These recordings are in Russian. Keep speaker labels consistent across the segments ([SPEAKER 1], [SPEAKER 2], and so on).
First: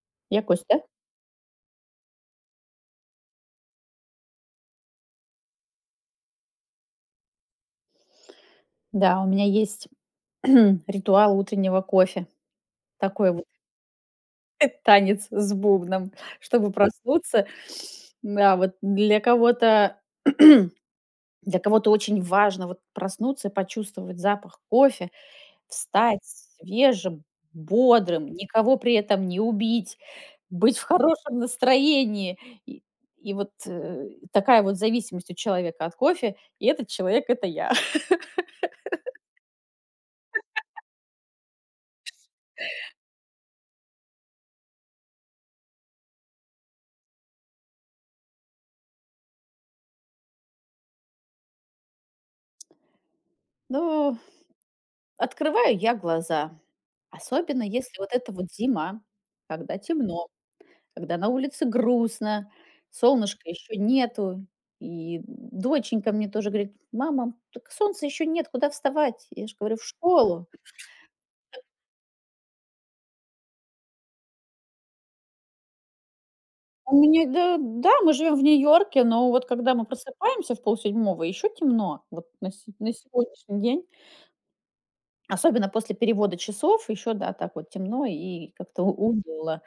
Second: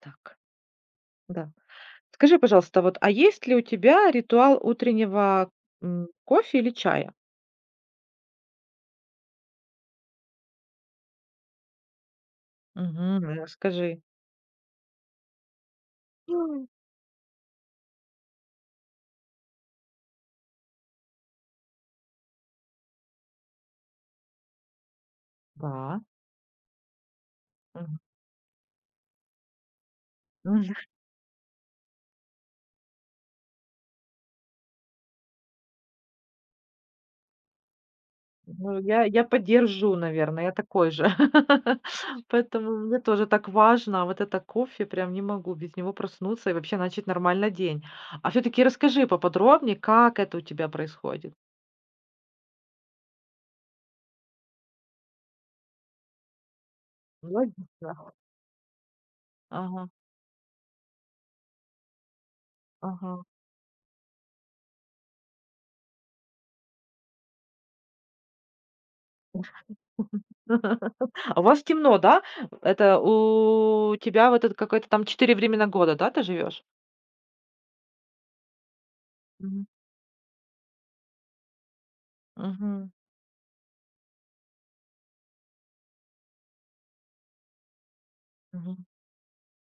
[SPEAKER 1] Так,
[SPEAKER 2] Якусь, да?
[SPEAKER 1] да. Скажи, пожалуйста, вот, а есть ли у тебя ритуал утреннего, кофе или чая?
[SPEAKER 2] Да, у меня есть ритуал утреннего кофе.
[SPEAKER 1] Мгм,
[SPEAKER 2] Такой вот
[SPEAKER 1] расскажи.
[SPEAKER 2] танец с бубном,
[SPEAKER 1] М.
[SPEAKER 2] чтобы проснуться. Да, вот для кого-то для кого-то очень важно вот проснуться и почувствовать запах кофе,
[SPEAKER 1] Да.
[SPEAKER 2] встать свежим,
[SPEAKER 1] Мгм.
[SPEAKER 2] бодрым, никого при этом не убить, быть в хорошем настроении. И и вот, такая вот зависимость у человека от кофе, и этот человек — это я.
[SPEAKER 1] Ну, я поддержу, наверное, я такой же. Поэтому мне тоже так важно. А вот это кофе, прям не могу без него проснуться и вообще начать нормально день. А все таки расскажи поподробнее, как это у тебя происходит.
[SPEAKER 2] Ну, открываю я глаза. Особенно если вот
[SPEAKER 1] Логично.
[SPEAKER 2] это вот зима, когда
[SPEAKER 1] Ага,
[SPEAKER 2] темно, когда на улице грустно,
[SPEAKER 1] ага.
[SPEAKER 2] солнышка еще нету. И доченька мне тоже говорит: "Мама, так солнца еще нет, куда вставать?" Я же говорю: "В школу".
[SPEAKER 1] А у вас темно, да? Это у тебя в этот какой-то там 4 времена года, да, ты живешь?
[SPEAKER 2] У меня, да, да, мы живем в Нью-Йорке, но вот
[SPEAKER 1] Мгм.
[SPEAKER 2] когда мы просыпаемся в полседьмого, еще темно. Вот
[SPEAKER 1] Мгм.
[SPEAKER 2] на сегодняшний день, особенно после перевода часов, еще, да, так вот темно и как-то
[SPEAKER 1] Мгм.
[SPEAKER 2] уныло.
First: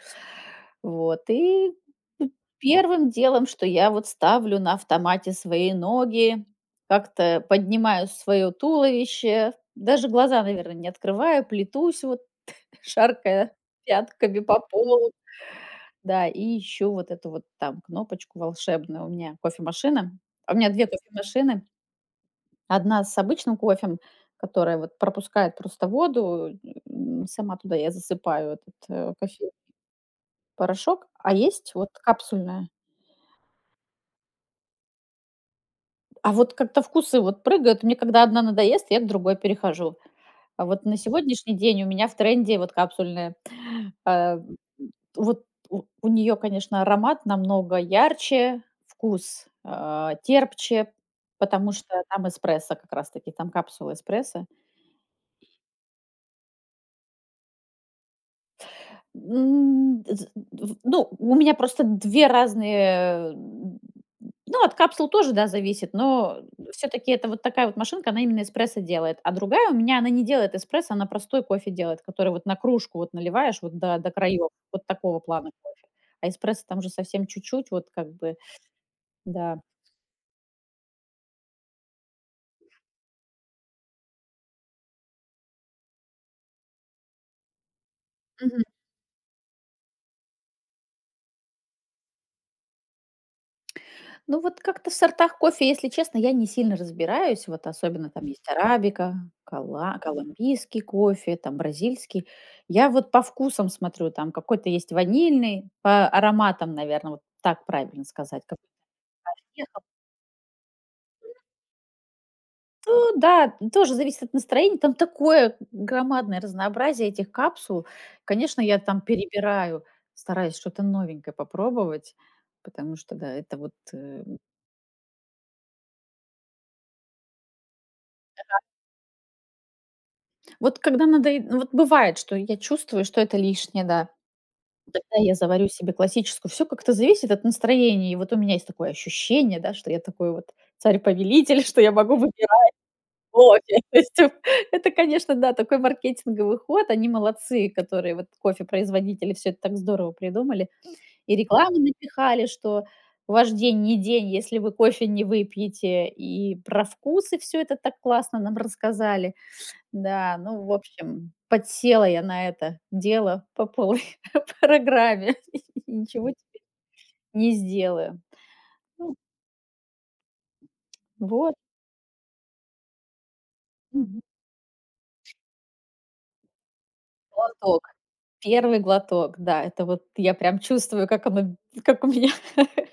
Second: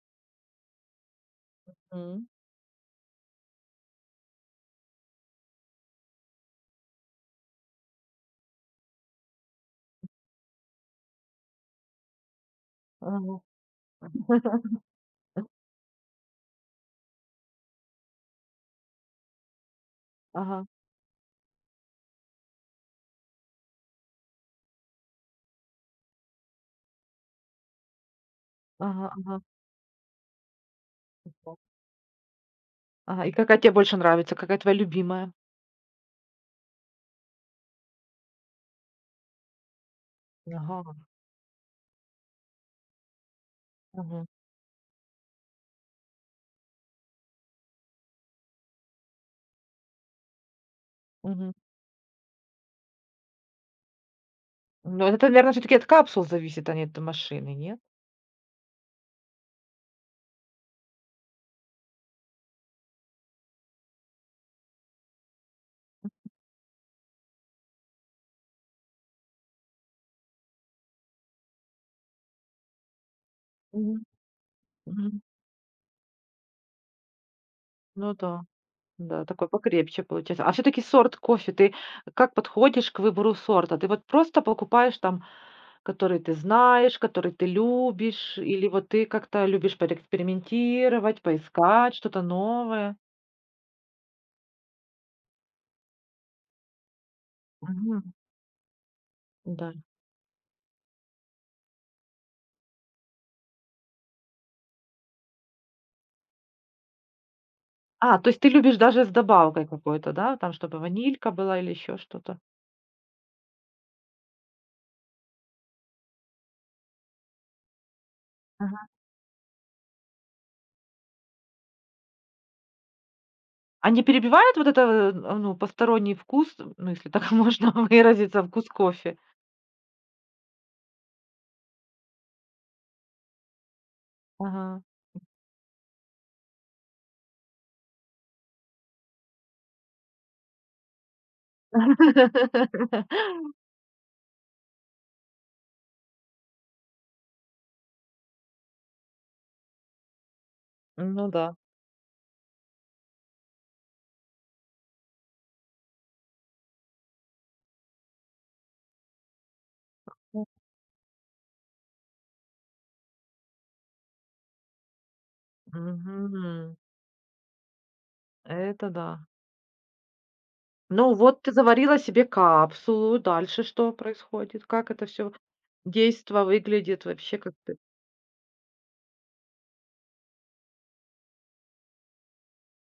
[SPEAKER 2] Вот, и
[SPEAKER 1] М.
[SPEAKER 2] первым делом, что я вот ставлю на автомате свои ноги, как-то поднимаю свое туловище, даже глаза, наверное, не открываю, плетусь вот,
[SPEAKER 1] Ага.
[SPEAKER 2] шаркая пятками по полу.
[SPEAKER 1] Э,
[SPEAKER 2] Да, и ищу вот эту вот там кнопочку волшебную. У меня кофемашина. А у
[SPEAKER 1] ага.
[SPEAKER 2] меня 2 кофемашины. Одна с обычным кофем, которая вот пропускает просто воду, сама туда я засыпаю этот,
[SPEAKER 1] Ага. Ага.
[SPEAKER 2] кофейный порошок, а есть вот капсульная.
[SPEAKER 1] Ага. И какая тебе больше нравится? Какая твоя любимая?
[SPEAKER 2] А вот как-то вкусы вот прыгают. Мне когда одна надоест, я к другой перехожу. А вот на
[SPEAKER 1] Ага.
[SPEAKER 2] сегодняшний день у меня в тренде вот капсульная.
[SPEAKER 1] Мгм.
[SPEAKER 2] А, вот у нее, конечно, аромат намного ярче, вкус терпче,
[SPEAKER 1] Мгм.
[SPEAKER 2] потому что там эспрессо как раз-таки, там капсула эспрессо.
[SPEAKER 1] Ну, это, наверное, все таки от капсул зависит, а не от машины, нет?
[SPEAKER 2] М, з в ну, у меня просто 2 разные, ну, от капсул тоже, да, зависит, но все таки это вот такая вот машинка, она именно эспрессо делает. А другая у меня, она не делает эспрессо, она простой кофе делает, который вот на кружку вот наливаешь вот до
[SPEAKER 1] Мгм.
[SPEAKER 2] до краев вот такого
[SPEAKER 1] Мгм.
[SPEAKER 2] плана кофе. А эспрессо там же совсем чуть-чуть, вот как
[SPEAKER 1] Ну
[SPEAKER 2] бы,
[SPEAKER 1] да. Да, такой
[SPEAKER 2] да.
[SPEAKER 1] покрепче получается. А все таки сорт кофе, ты как подходишь к выбору сорта? Ты вот просто покупаешь там который ты знаешь, который ты любишь, или вот ты как-то любишь поэкспериментировать, поискать что-то новое?
[SPEAKER 2] Ну, вот как-то в сортах кофе, если честно, я не сильно разбираюсь. Вот особенно
[SPEAKER 1] Мгм.
[SPEAKER 2] там есть арабика,
[SPEAKER 1] Да.
[SPEAKER 2] колумбийский кофе, там бразильский. Я вот по вкусам смотрю, там какой-то есть ванильный, по ароматам, наверное, вот так правильно
[SPEAKER 1] А, то есть
[SPEAKER 2] сказать.
[SPEAKER 1] ты
[SPEAKER 2] Какой-то
[SPEAKER 1] любишь даже с добавкой
[SPEAKER 2] приехал.
[SPEAKER 1] какой-то, да, там, чтобы ванилька была или еще что-то?
[SPEAKER 2] Ну, да, тоже зависит от настроения. Там такое громадное разнообразие этих капсул. Конечно, я
[SPEAKER 1] Мгм.
[SPEAKER 2] там перебираю, стараюсь что-то новенькое попробовать, потому что, да, это вот
[SPEAKER 1] А не перебивает вот это, ну, посторонний вкус, ну, если так можно выразиться, вкус кофе?
[SPEAKER 2] вот когда надоед ну, вот бывает, что я чувствую, что это лишнее, да.
[SPEAKER 1] Ага.
[SPEAKER 2] Вот тогда я заварю себе классическую. Все как-то зависит от настроения. И вот у меня есть такое ощущение, да, что я такой вот царь-повелитель, что я могу выбирать кофе. То есть это, конечно, да, такой маркетинговый ход. Они молодцы, которые вот кофе-производители все это так здорово придумали.
[SPEAKER 1] Ну
[SPEAKER 2] И
[SPEAKER 1] да.
[SPEAKER 2] рекламы напихали, что ваш день не день, если вы кофе не выпьете. И про вкусы все это так классно нам рассказали. Да, ну, в общем, подсела я на это дело по полной программе. И ничего
[SPEAKER 1] Мгм.
[SPEAKER 2] не сделаю.
[SPEAKER 1] Это
[SPEAKER 2] Ну,
[SPEAKER 1] да. Ну вот ты
[SPEAKER 2] вот.
[SPEAKER 1] заварила себе капсулу, дальше что
[SPEAKER 2] Мгм.
[SPEAKER 1] происходит? Как это все? Действо выглядит вообще как-то
[SPEAKER 2] Глоток. Первый глоток, да. Это вот я прям чувствую, как оно, как у меня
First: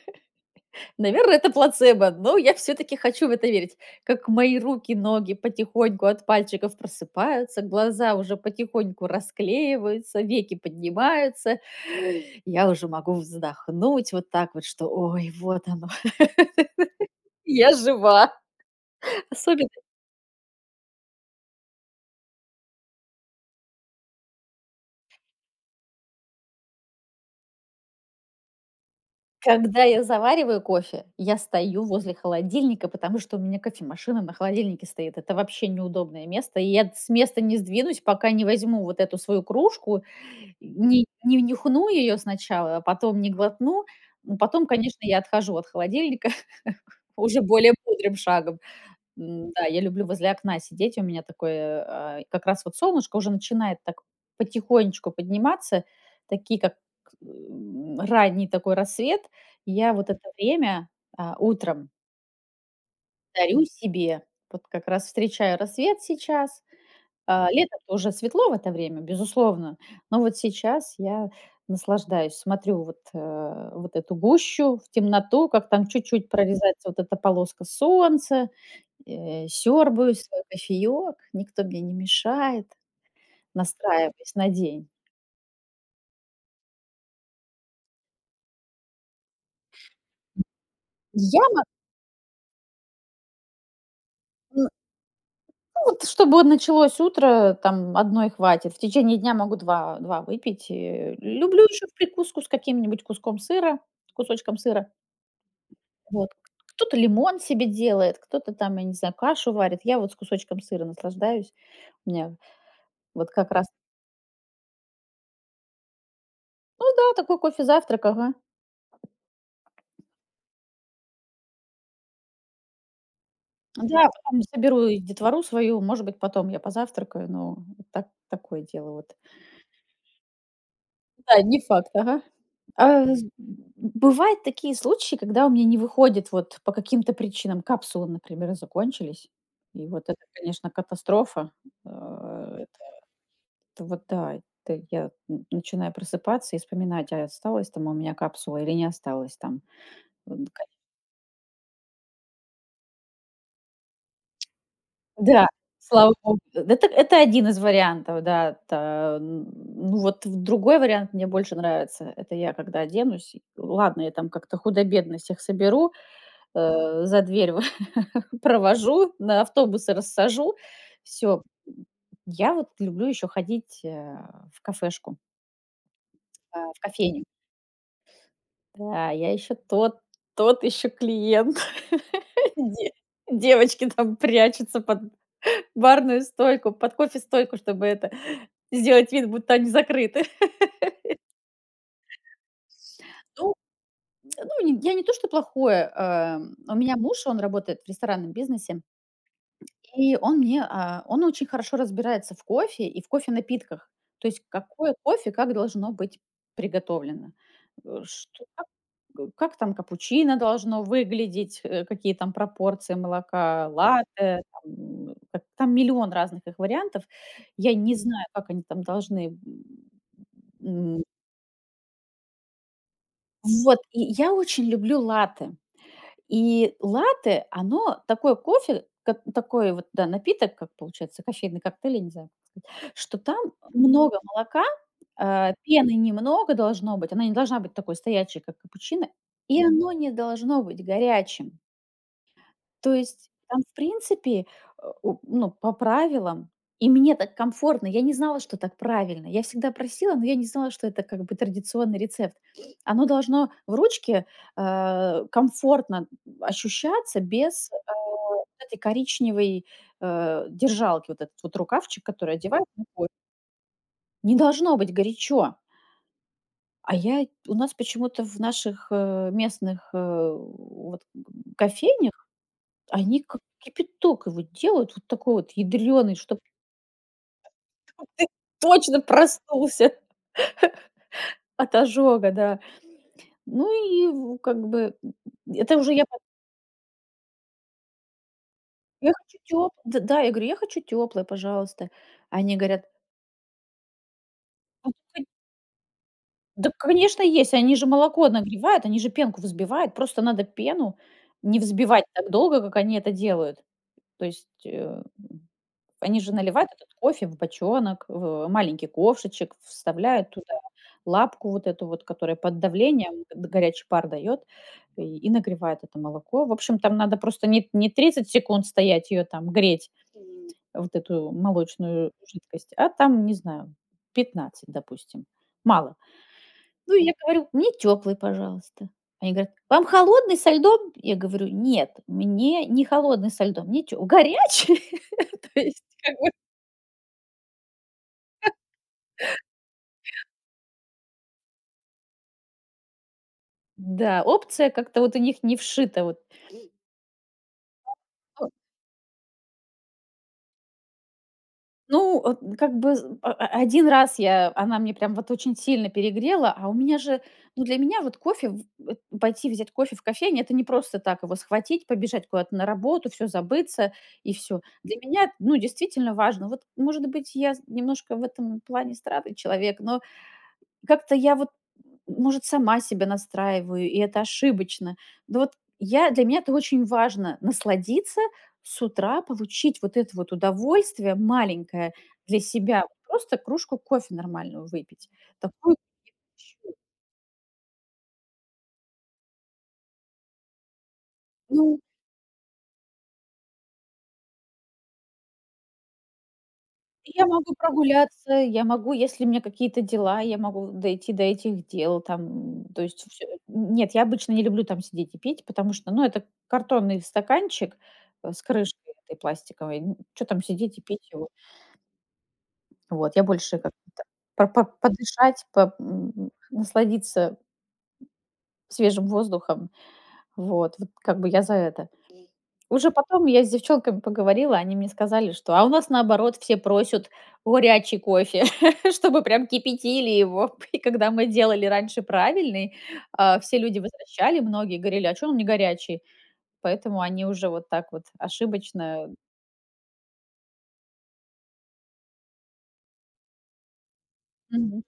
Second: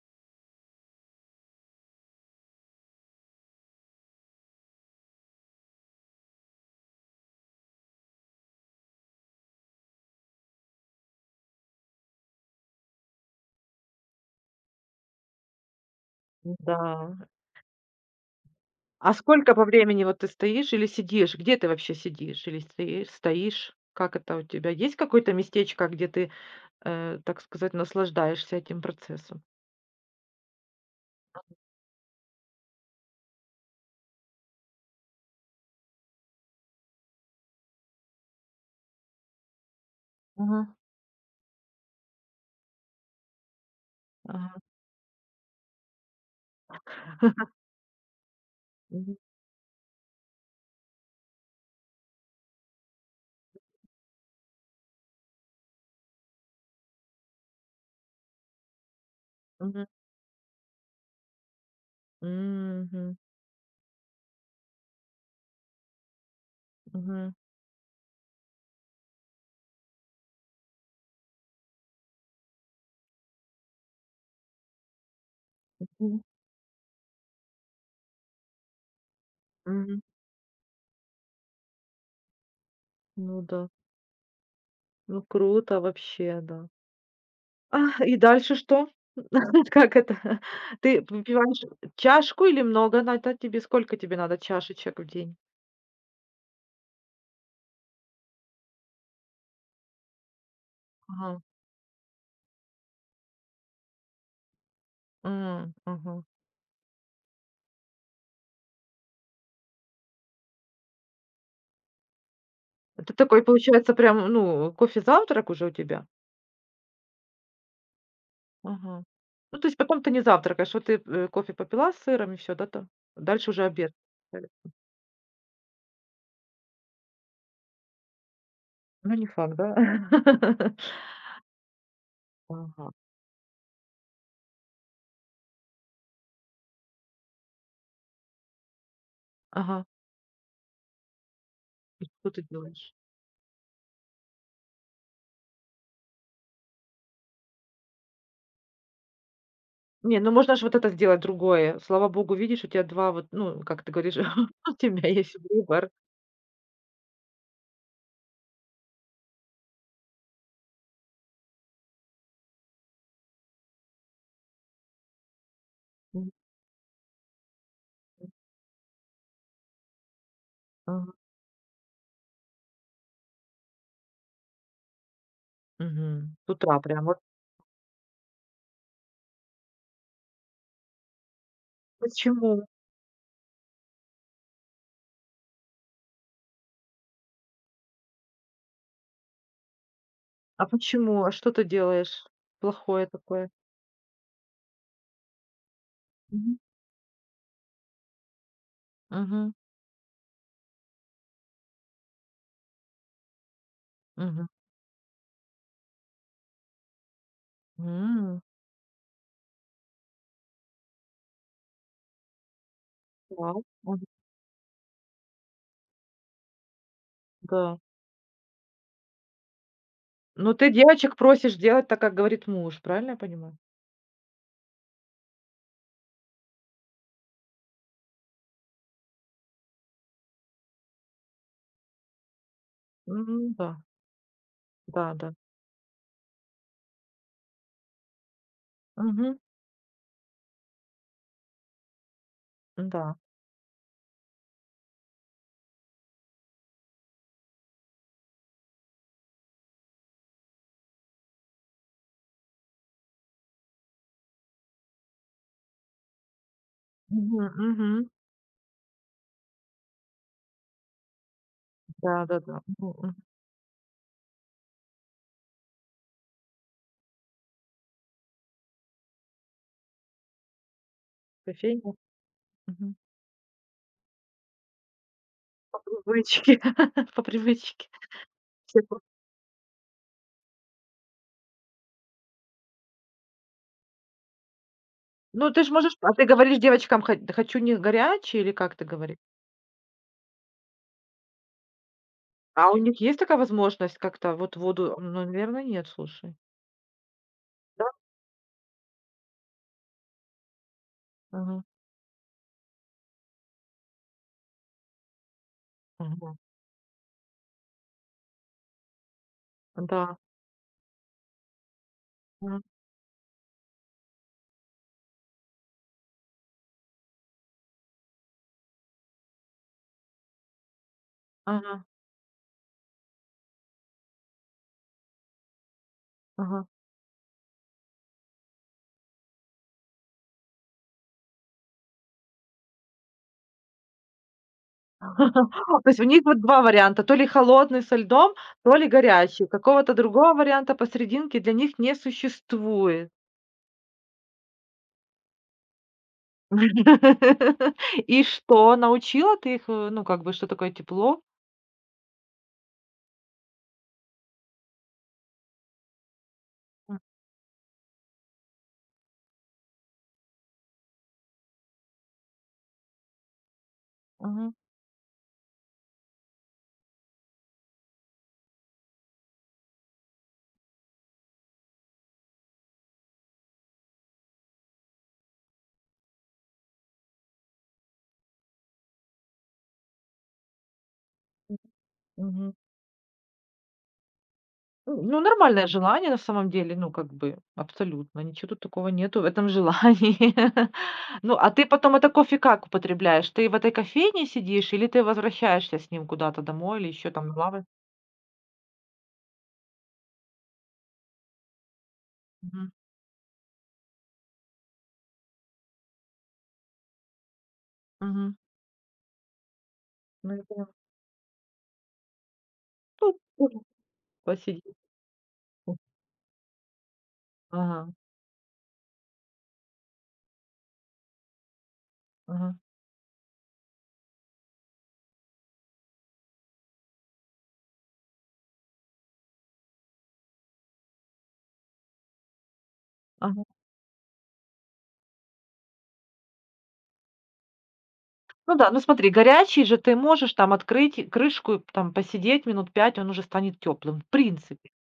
[SPEAKER 2] наверное, это плацебо, но я все-таки хочу в это верить. Как мои руки, ноги потихоньку от пальчиков просыпаются, глаза уже потихоньку расклеиваются, веки поднимаются. Я уже могу вздохнуть вот так вот, что ой, вот оно,
[SPEAKER 1] да.
[SPEAKER 2] я жива.
[SPEAKER 1] А сколько по
[SPEAKER 2] Особенно
[SPEAKER 1] времени вот ты стоишь или сидишь? Где ты вообще сидишь или стоишь? Как это у тебя? Есть какое-то местечко, где ты, так сказать, наслаждаешься этим процессом?
[SPEAKER 2] Когда я завариваю кофе, я стою возле холодильника, потому что у меня кофемашина на холодильнике стоит. Это вообще неудобное место. И я с места не сдвинусь, пока не возьму вот эту свою кружку,
[SPEAKER 1] Мгм.
[SPEAKER 2] не нюхну ее сначала, а потом не глотну. Ну,
[SPEAKER 1] Ага.
[SPEAKER 2] потом, конечно, я отхожу от холодильника уже более бодрым шагом.
[SPEAKER 1] Мгм.
[SPEAKER 2] Да, я люблю возле окна сидеть. У меня такое, и как раз вот солнышко уже начинает так потихонечку подниматься, такие как, ранний такой рассвет.
[SPEAKER 1] Мгм.
[SPEAKER 2] Я вот это время, утром
[SPEAKER 1] Мгм.
[SPEAKER 2] дарю себе. Вот как раз встречаю рассвет сейчас.
[SPEAKER 1] Мгм.
[SPEAKER 2] А летом уже светло в это время, безусловно, но вот сейчас я наслаждаюсь, смотрю вот, вот эту гущу, в темноту, как там
[SPEAKER 1] Мгм.
[SPEAKER 2] чуть-чуть прорезается вот эта полоска солнца.
[SPEAKER 1] Мгм.
[SPEAKER 2] Сёрбаю свой кофеёк, никто мне не мешает,
[SPEAKER 1] Ну да.
[SPEAKER 2] настраиваюсь на день.
[SPEAKER 1] Ну круто вообще, да. А, и дальше что? Как это? Ты
[SPEAKER 2] Я,
[SPEAKER 1] выпиваешь чашку или много надо тебе? Сколько тебе надо
[SPEAKER 2] м,
[SPEAKER 1] чашечек в день?
[SPEAKER 2] ну, вот чтобы вот началось утро, там одной хватит. В течение дня могу два выпить.
[SPEAKER 1] Ага.
[SPEAKER 2] Люблю еще в прикуску с каким-нибудь куском сыра, кусочком сыра.
[SPEAKER 1] М, мгм.
[SPEAKER 2] Вот. Кто-то лимон себе делает, кто-то там, я не знаю, кашу варит. Я вот с кусочком сыра наслаждаюсь. У меня
[SPEAKER 1] Это
[SPEAKER 2] вот
[SPEAKER 1] такой,
[SPEAKER 2] как раз
[SPEAKER 1] получается, прям, ну, кофе-завтрак уже у тебя?
[SPEAKER 2] ну да, такой кофе-завтрак, ага.
[SPEAKER 1] Ага. Ну, то есть потом ты не завтракаешь, вот ты, кофе попила с сыром и все да, там? Дальше уже обед.
[SPEAKER 2] Да,
[SPEAKER 1] Э,
[SPEAKER 2] потом соберу и детвору свою, может быть, потом я позавтракаю, но так такое дело
[SPEAKER 1] ну,
[SPEAKER 2] вот.
[SPEAKER 1] не факт, да?
[SPEAKER 2] Да, не факт, ага.
[SPEAKER 1] Ага,
[SPEAKER 2] А, з бывают такие случаи, когда у меня не выходит вот по каким-то причинам. Капсулы, например, закончились.
[SPEAKER 1] ага.
[SPEAKER 2] И вот это, конечно, катастрофа.
[SPEAKER 1] И что ты
[SPEAKER 2] А, это
[SPEAKER 1] делаешь?
[SPEAKER 2] это вот да, это я н начинаю просыпаться и вспоминать, а осталась там у меня капсула или не осталось там.
[SPEAKER 1] Не, ну
[SPEAKER 2] Вот
[SPEAKER 1] можно ж вот это сделать другое. Слава богу, видишь, у тебя 2 вот, ну, как ты говоришь, у тебя есть
[SPEAKER 2] да,
[SPEAKER 1] выбор.
[SPEAKER 2] слава богу. Это один из вариантов, да. Та н ну, вот в другой вариант мне больше нравится. Это я когда оденусь, и ладно, я там как-то худо-бедно всех соберу,
[SPEAKER 1] М,
[SPEAKER 2] за дверь провожу, на автобусы рассажу.
[SPEAKER 1] ага.
[SPEAKER 2] Все, я вот люблю еще ходить, в кафешку,
[SPEAKER 1] Мгм. С утра
[SPEAKER 2] в
[SPEAKER 1] прям вот.
[SPEAKER 2] кофейню. Да, я еще тот еще клиент.
[SPEAKER 1] Почему?
[SPEAKER 2] Де Девочки там прячутся под барную стойку, под кофе-стойку, чтобы это сделать вид, будто они закрыты.
[SPEAKER 1] А почему? А что ты делаешь плохое такое?
[SPEAKER 2] Ну, не то, что плохое,
[SPEAKER 1] Мгм.
[SPEAKER 2] у меня муж, он работает в ресторанном бизнесе,
[SPEAKER 1] Мгм.
[SPEAKER 2] и он очень хорошо разбирается в кофе и в кофе-напитках. То есть
[SPEAKER 1] Мгм.
[SPEAKER 2] какое кофе как должно быть приготовлено, э,
[SPEAKER 1] М.
[SPEAKER 2] что как г как там капучино должно выглядеть, какие там пропорции
[SPEAKER 1] Да.
[SPEAKER 2] молока,
[SPEAKER 1] Мгм.
[SPEAKER 2] латте, там, как там миллион разных их вариантов. Я
[SPEAKER 1] Да.
[SPEAKER 2] не знаю, как они там должны.
[SPEAKER 1] Ну, ты
[SPEAKER 2] М,
[SPEAKER 1] девочек просишь делать так, как говорит муж, правильно я понимаю?
[SPEAKER 2] вот, и я очень люблю латте. И латте, оно такое кофе, как такой вот, да, напиток, как получается, кофейный коктейль, я не знаю, что там
[SPEAKER 1] М, да,
[SPEAKER 2] много молока,
[SPEAKER 1] да, да.
[SPEAKER 2] пены немного должно быть, она не должна быть такой стоячей, как капучино,
[SPEAKER 1] Мгм.
[SPEAKER 2] и оно не должно быть горячим. То
[SPEAKER 1] Да.
[SPEAKER 2] есть там, в принципе, э, у ну, по правилам, и мне так комфортно. Я не знала, что так правильно. Я всегда просила, но я не знала, что это как бы традиционный рецепт. Оно должно в ручке, комфортно ощущаться
[SPEAKER 1] Мгм,
[SPEAKER 2] без,
[SPEAKER 1] мгм.
[SPEAKER 2] вот этой коричневой, держалки, вот этот вот рукавчик, который
[SPEAKER 1] Да-да-да.
[SPEAKER 2] одевают на
[SPEAKER 1] Мгм,
[SPEAKER 2] кофе.
[SPEAKER 1] мгм.
[SPEAKER 2] Не должно быть горячо. А я у нас почему-то в наших, местных, вот
[SPEAKER 1] Кофейня.
[SPEAKER 2] кофейнях
[SPEAKER 1] Мгм.
[SPEAKER 2] они как кипяток его делают, вот такой вот
[SPEAKER 1] По
[SPEAKER 2] ядрёный, чтобы
[SPEAKER 1] привычке, по привычке.
[SPEAKER 2] ты
[SPEAKER 1] Все по
[SPEAKER 2] точно проснулся от ожога, да. Ну и в как бы,
[SPEAKER 1] ну, ты ж
[SPEAKER 2] это уже
[SPEAKER 1] можешь
[SPEAKER 2] я
[SPEAKER 1] а
[SPEAKER 2] по
[SPEAKER 1] ты говоришь девочкам: "Хо да хочу не горячий" или как ты
[SPEAKER 2] я
[SPEAKER 1] говоришь?
[SPEAKER 2] хочу тёп да, да, я говорю: "Я хочу тёплое, пожалуйста". Они
[SPEAKER 1] А у
[SPEAKER 2] говорят:
[SPEAKER 1] них есть такая возможность как-то вот
[SPEAKER 2] "Ну
[SPEAKER 1] воду? Ну,
[SPEAKER 2] кон
[SPEAKER 1] наверно, нет, слушай.
[SPEAKER 2] Да, конечно, есть, они
[SPEAKER 1] Да?
[SPEAKER 2] же молоко нагревают, они же пенку взбивают, просто надо пену не
[SPEAKER 1] Ага.
[SPEAKER 2] взбивать так долго, как они это делают". То есть, они же
[SPEAKER 1] Ага.
[SPEAKER 2] наливают этот кофе в бочонок, в маленький ковшичек,
[SPEAKER 1] Да.
[SPEAKER 2] вставляют туда лапку вот эту вот, которая под
[SPEAKER 1] Ага.
[SPEAKER 2] давлением горячий пар дает и нагревает это молоко. В общем, там надо просто не 30 секунд стоять ее там греть, вот эту
[SPEAKER 1] Ага.
[SPEAKER 2] молочную жидкость, а там, не знаю, 15, допустим. Мало.
[SPEAKER 1] Ага.
[SPEAKER 2] Ну, я говорю, мне теплый, пожалуйста. Они говорят, вам холодный со льдом? Я говорю, нет, мне не холодный со льдом, мне горячий. То есть
[SPEAKER 1] То есть у них вот 2 варианта: то ли холодный со льдом, то ли горячий. Какого-то другого варианта посерединке для них не существует.
[SPEAKER 2] да, опция как-то вот у них не вшита вот.
[SPEAKER 1] И
[SPEAKER 2] Ну
[SPEAKER 1] что, научила ты их, ну, как бы, что такое тепло?
[SPEAKER 2] ну, вот как бы з а 1 раз я она мне прям вот очень сильно перегрела,
[SPEAKER 1] М,
[SPEAKER 2] ну, для меня вот кофе в эт пойти взять кофе в кофейне — это не просто так его схватить, побежать куда-то на работу, все забыться и
[SPEAKER 1] мгм,
[SPEAKER 2] все. Для меня, ну, действительно важно. Вот, может быть, я с немножко в этом плане странный человек, но как-то я вот, может, сама себя настраиваю, и это ошибочно. Но вот я для меня это очень важно — насладиться с утра, получить вот это вот удовольствие маленькое для
[SPEAKER 1] мгм.
[SPEAKER 2] себя. Просто кружку кофе нормальную
[SPEAKER 1] М,
[SPEAKER 2] выпить.
[SPEAKER 1] ну, нормальное
[SPEAKER 2] Такую
[SPEAKER 1] желание на самом деле, ну, как бы, абсолютно. Ничего тут такого нету в этом желании. Ну, а ты
[SPEAKER 2] ну,
[SPEAKER 1] потом это кофе как употребляешь? Ты в этой кофейне сидишь или ты возвращаешься с ним куда-то домой или еще
[SPEAKER 2] Я
[SPEAKER 1] там на
[SPEAKER 2] могу
[SPEAKER 1] лавы
[SPEAKER 2] прогуляться, я могу, если у меня какие-то дела, я могу дойти до этих дел, там,
[SPEAKER 1] мгм,
[SPEAKER 2] то есть всё. Нет, я обычно не люблю там сидеть и пить, потому что, ну, это картонный стаканчик,
[SPEAKER 1] мгм.
[SPEAKER 2] с крышкой этой пластиковой, что
[SPEAKER 1] Ну, я
[SPEAKER 2] там
[SPEAKER 1] поняла.
[SPEAKER 2] сидеть и пить его.
[SPEAKER 1] Ну,
[SPEAKER 2] Вот, я больше
[SPEAKER 1] можно
[SPEAKER 2] как
[SPEAKER 1] посидеть.
[SPEAKER 2] подышать, насладиться
[SPEAKER 1] Ага,
[SPEAKER 2] свежим воздухом. Вот, вот как бы я за это.
[SPEAKER 1] ага,
[SPEAKER 2] Уже потом я с девчонками поговорила, они мне сказали, что: "А у нас, наоборот, все просят горячий кофе, чтобы прям кипятили его". И когда мы делали раньше правильный,
[SPEAKER 1] ага.
[SPEAKER 2] все люди возвращали, многие говорили: "А чё он не горячий?" Поэтому они уже вот так вот
[SPEAKER 1] Ну да, ну
[SPEAKER 2] ошибочно.
[SPEAKER 1] смотри, горячий же ты можешь там открыть крышку, и там посидеть минут 5, он уже станет теплым, в принципе.
[SPEAKER 2] Мгм.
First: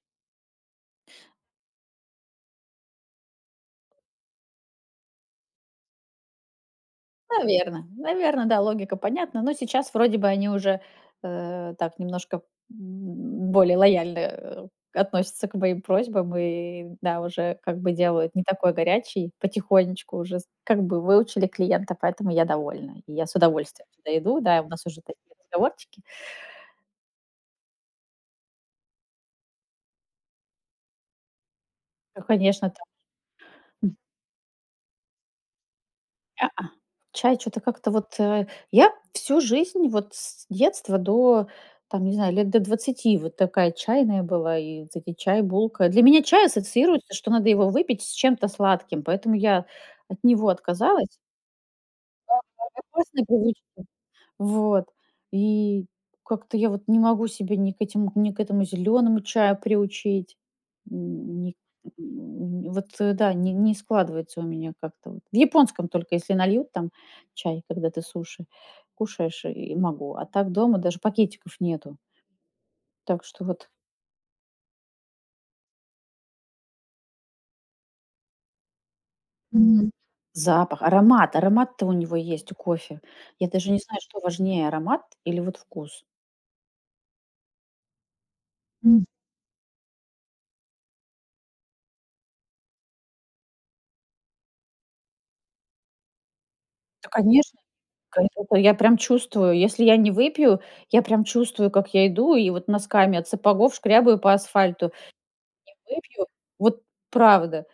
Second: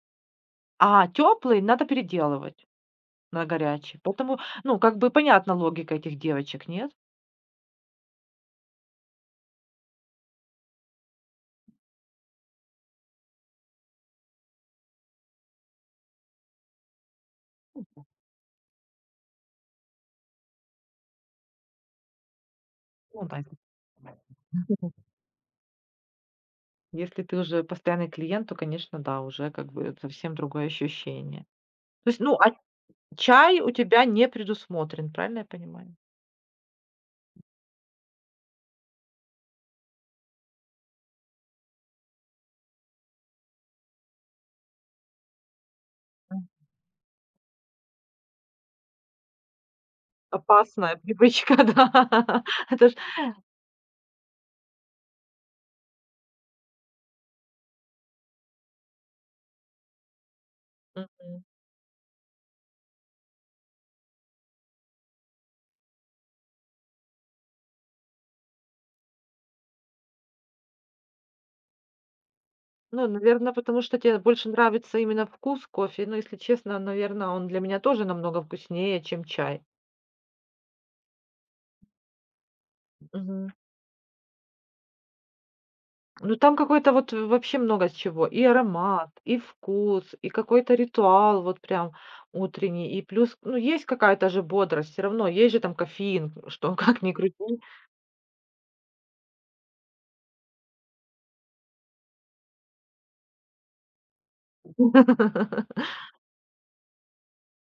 [SPEAKER 1] А теплый надо переделывать на горячий. Поэтому, ну, как бы понятна логика этих девочек, нет?
[SPEAKER 2] Наверно, наверно, да, логика понятна. Но сейчас вроде бы они уже, так немножко, более лояльно, относятся к моим просьбам и, да, уже как
[SPEAKER 1] Ну
[SPEAKER 2] бы
[SPEAKER 1] да,
[SPEAKER 2] делают не такой горячий, потихонечку уже с как бы выучили клиента, поэтому я довольна. И
[SPEAKER 1] ну
[SPEAKER 2] я с
[SPEAKER 1] да.
[SPEAKER 2] удовольствием туда иду, да, у нас уже такие разговорчики.
[SPEAKER 1] Если ты уже постоянный клиент, то, конечно, да, уже как бы совсем другое ощущение. То есть,
[SPEAKER 2] Ну,
[SPEAKER 1] ну, а
[SPEAKER 2] конечно,
[SPEAKER 1] чай у
[SPEAKER 2] там
[SPEAKER 1] тебя не предусмотрен, правильно я понимаю?
[SPEAKER 2] А-а. Чай что то как-то вот, я всю жизнь, вот с детства до, там, не знаю, лет до 20 вот такая чайная была, и вот эти чай, булка. Для меня чай
[SPEAKER 1] М.
[SPEAKER 2] ассоциируется, что надо его выпить с чем-то сладким, поэтому я от него
[SPEAKER 1] Опасная
[SPEAKER 2] отказалась.
[SPEAKER 1] привычка, да. Это ж
[SPEAKER 2] Опасная привычка. Вот. И как-то я вот не могу себя ни к этому зеленому чаю приучить, м,
[SPEAKER 1] мгм.
[SPEAKER 2] ни м, вот, э, да, не складывается у меня как-то вот. В японском только если нальют там чай, когда ты суши кушаешь, и могу. А так дома даже пакетиков нету.
[SPEAKER 1] Ну,
[SPEAKER 2] Так что
[SPEAKER 1] наверное,
[SPEAKER 2] вот.
[SPEAKER 1] потому что тебе больше нравится именно вкус кофе. Но, если честно, наверное, он для меня тоже намного вкуснее, чем чай.
[SPEAKER 2] Мгм. Запах, аромат. Аромат-то у него есть, у кофе.
[SPEAKER 1] Мгм.
[SPEAKER 2] Я даже не знаю, что важнее: аромат или вот вкус.
[SPEAKER 1] Ну, там какой-то вот вообще много чего: и
[SPEAKER 2] М.
[SPEAKER 1] аромат, и вкус, и какой-то ритуал вот прям утренний, и плюс, ну, есть какая-то же бодрость, все равно есть же там кофеин, что как
[SPEAKER 2] Да,
[SPEAKER 1] ни
[SPEAKER 2] конечно.
[SPEAKER 1] крути.
[SPEAKER 2] Кайф это я прям чувствую. Если я не выпью, я прям чувствую, как я иду и вот носками от сапогов шкрябаю по асфальту. Выпью, вот правда.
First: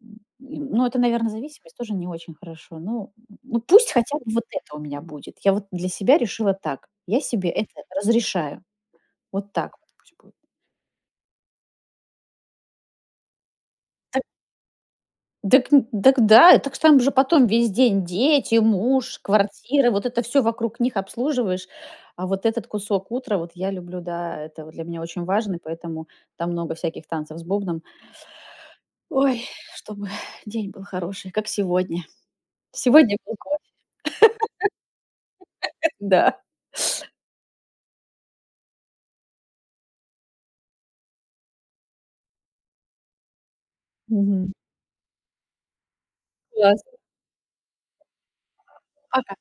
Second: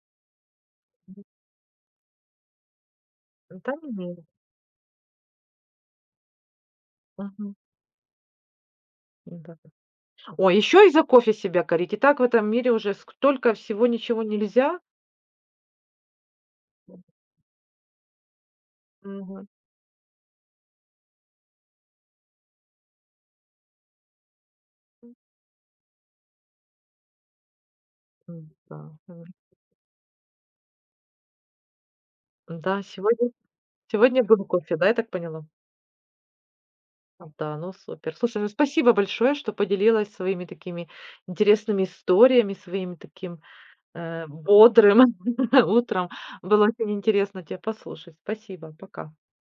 [SPEAKER 2] М, ну, это, наверное, зависимость, тоже не очень хорошо. Ну ну,
[SPEAKER 1] Да,
[SPEAKER 2] пусть хотя бы
[SPEAKER 1] нет.
[SPEAKER 2] вот это у меня будет. Я вот для себя решила так. Я себе
[SPEAKER 1] Мгм.
[SPEAKER 2] это разрешаю. Вот
[SPEAKER 1] Да.
[SPEAKER 2] так вот пусть будет.
[SPEAKER 1] Ой, еще и за кофе себя корить. И так в этом мире уже столько всего ничего нельзя.
[SPEAKER 2] Так, так да, так там же потом весь день дети, муж,
[SPEAKER 1] Мгм.
[SPEAKER 2] квартира, вот это все вокруг них обслуживаешь. А вот этот кусок утра вот я люблю, да, это вот для меня очень важно, и поэтому там много всяких танцев с бубном.
[SPEAKER 1] М, да, навер
[SPEAKER 2] Ой, чтобы день был хороший, как сегодня.
[SPEAKER 1] да,
[SPEAKER 2] Сегодня
[SPEAKER 1] сегодня
[SPEAKER 2] был кофе,
[SPEAKER 1] сегодня был кофе, да, я так поняла?
[SPEAKER 2] да.
[SPEAKER 1] А, да, ну супер. Слушай, ну спасибо большое, что поделилась своими такими интересными историями, своим таким,
[SPEAKER 2] Мгм.
[SPEAKER 1] бодрым утром. Было очень
[SPEAKER 2] Классно.
[SPEAKER 1] интересно тебя послушать. Спасибо, пока.
[SPEAKER 2] Пока.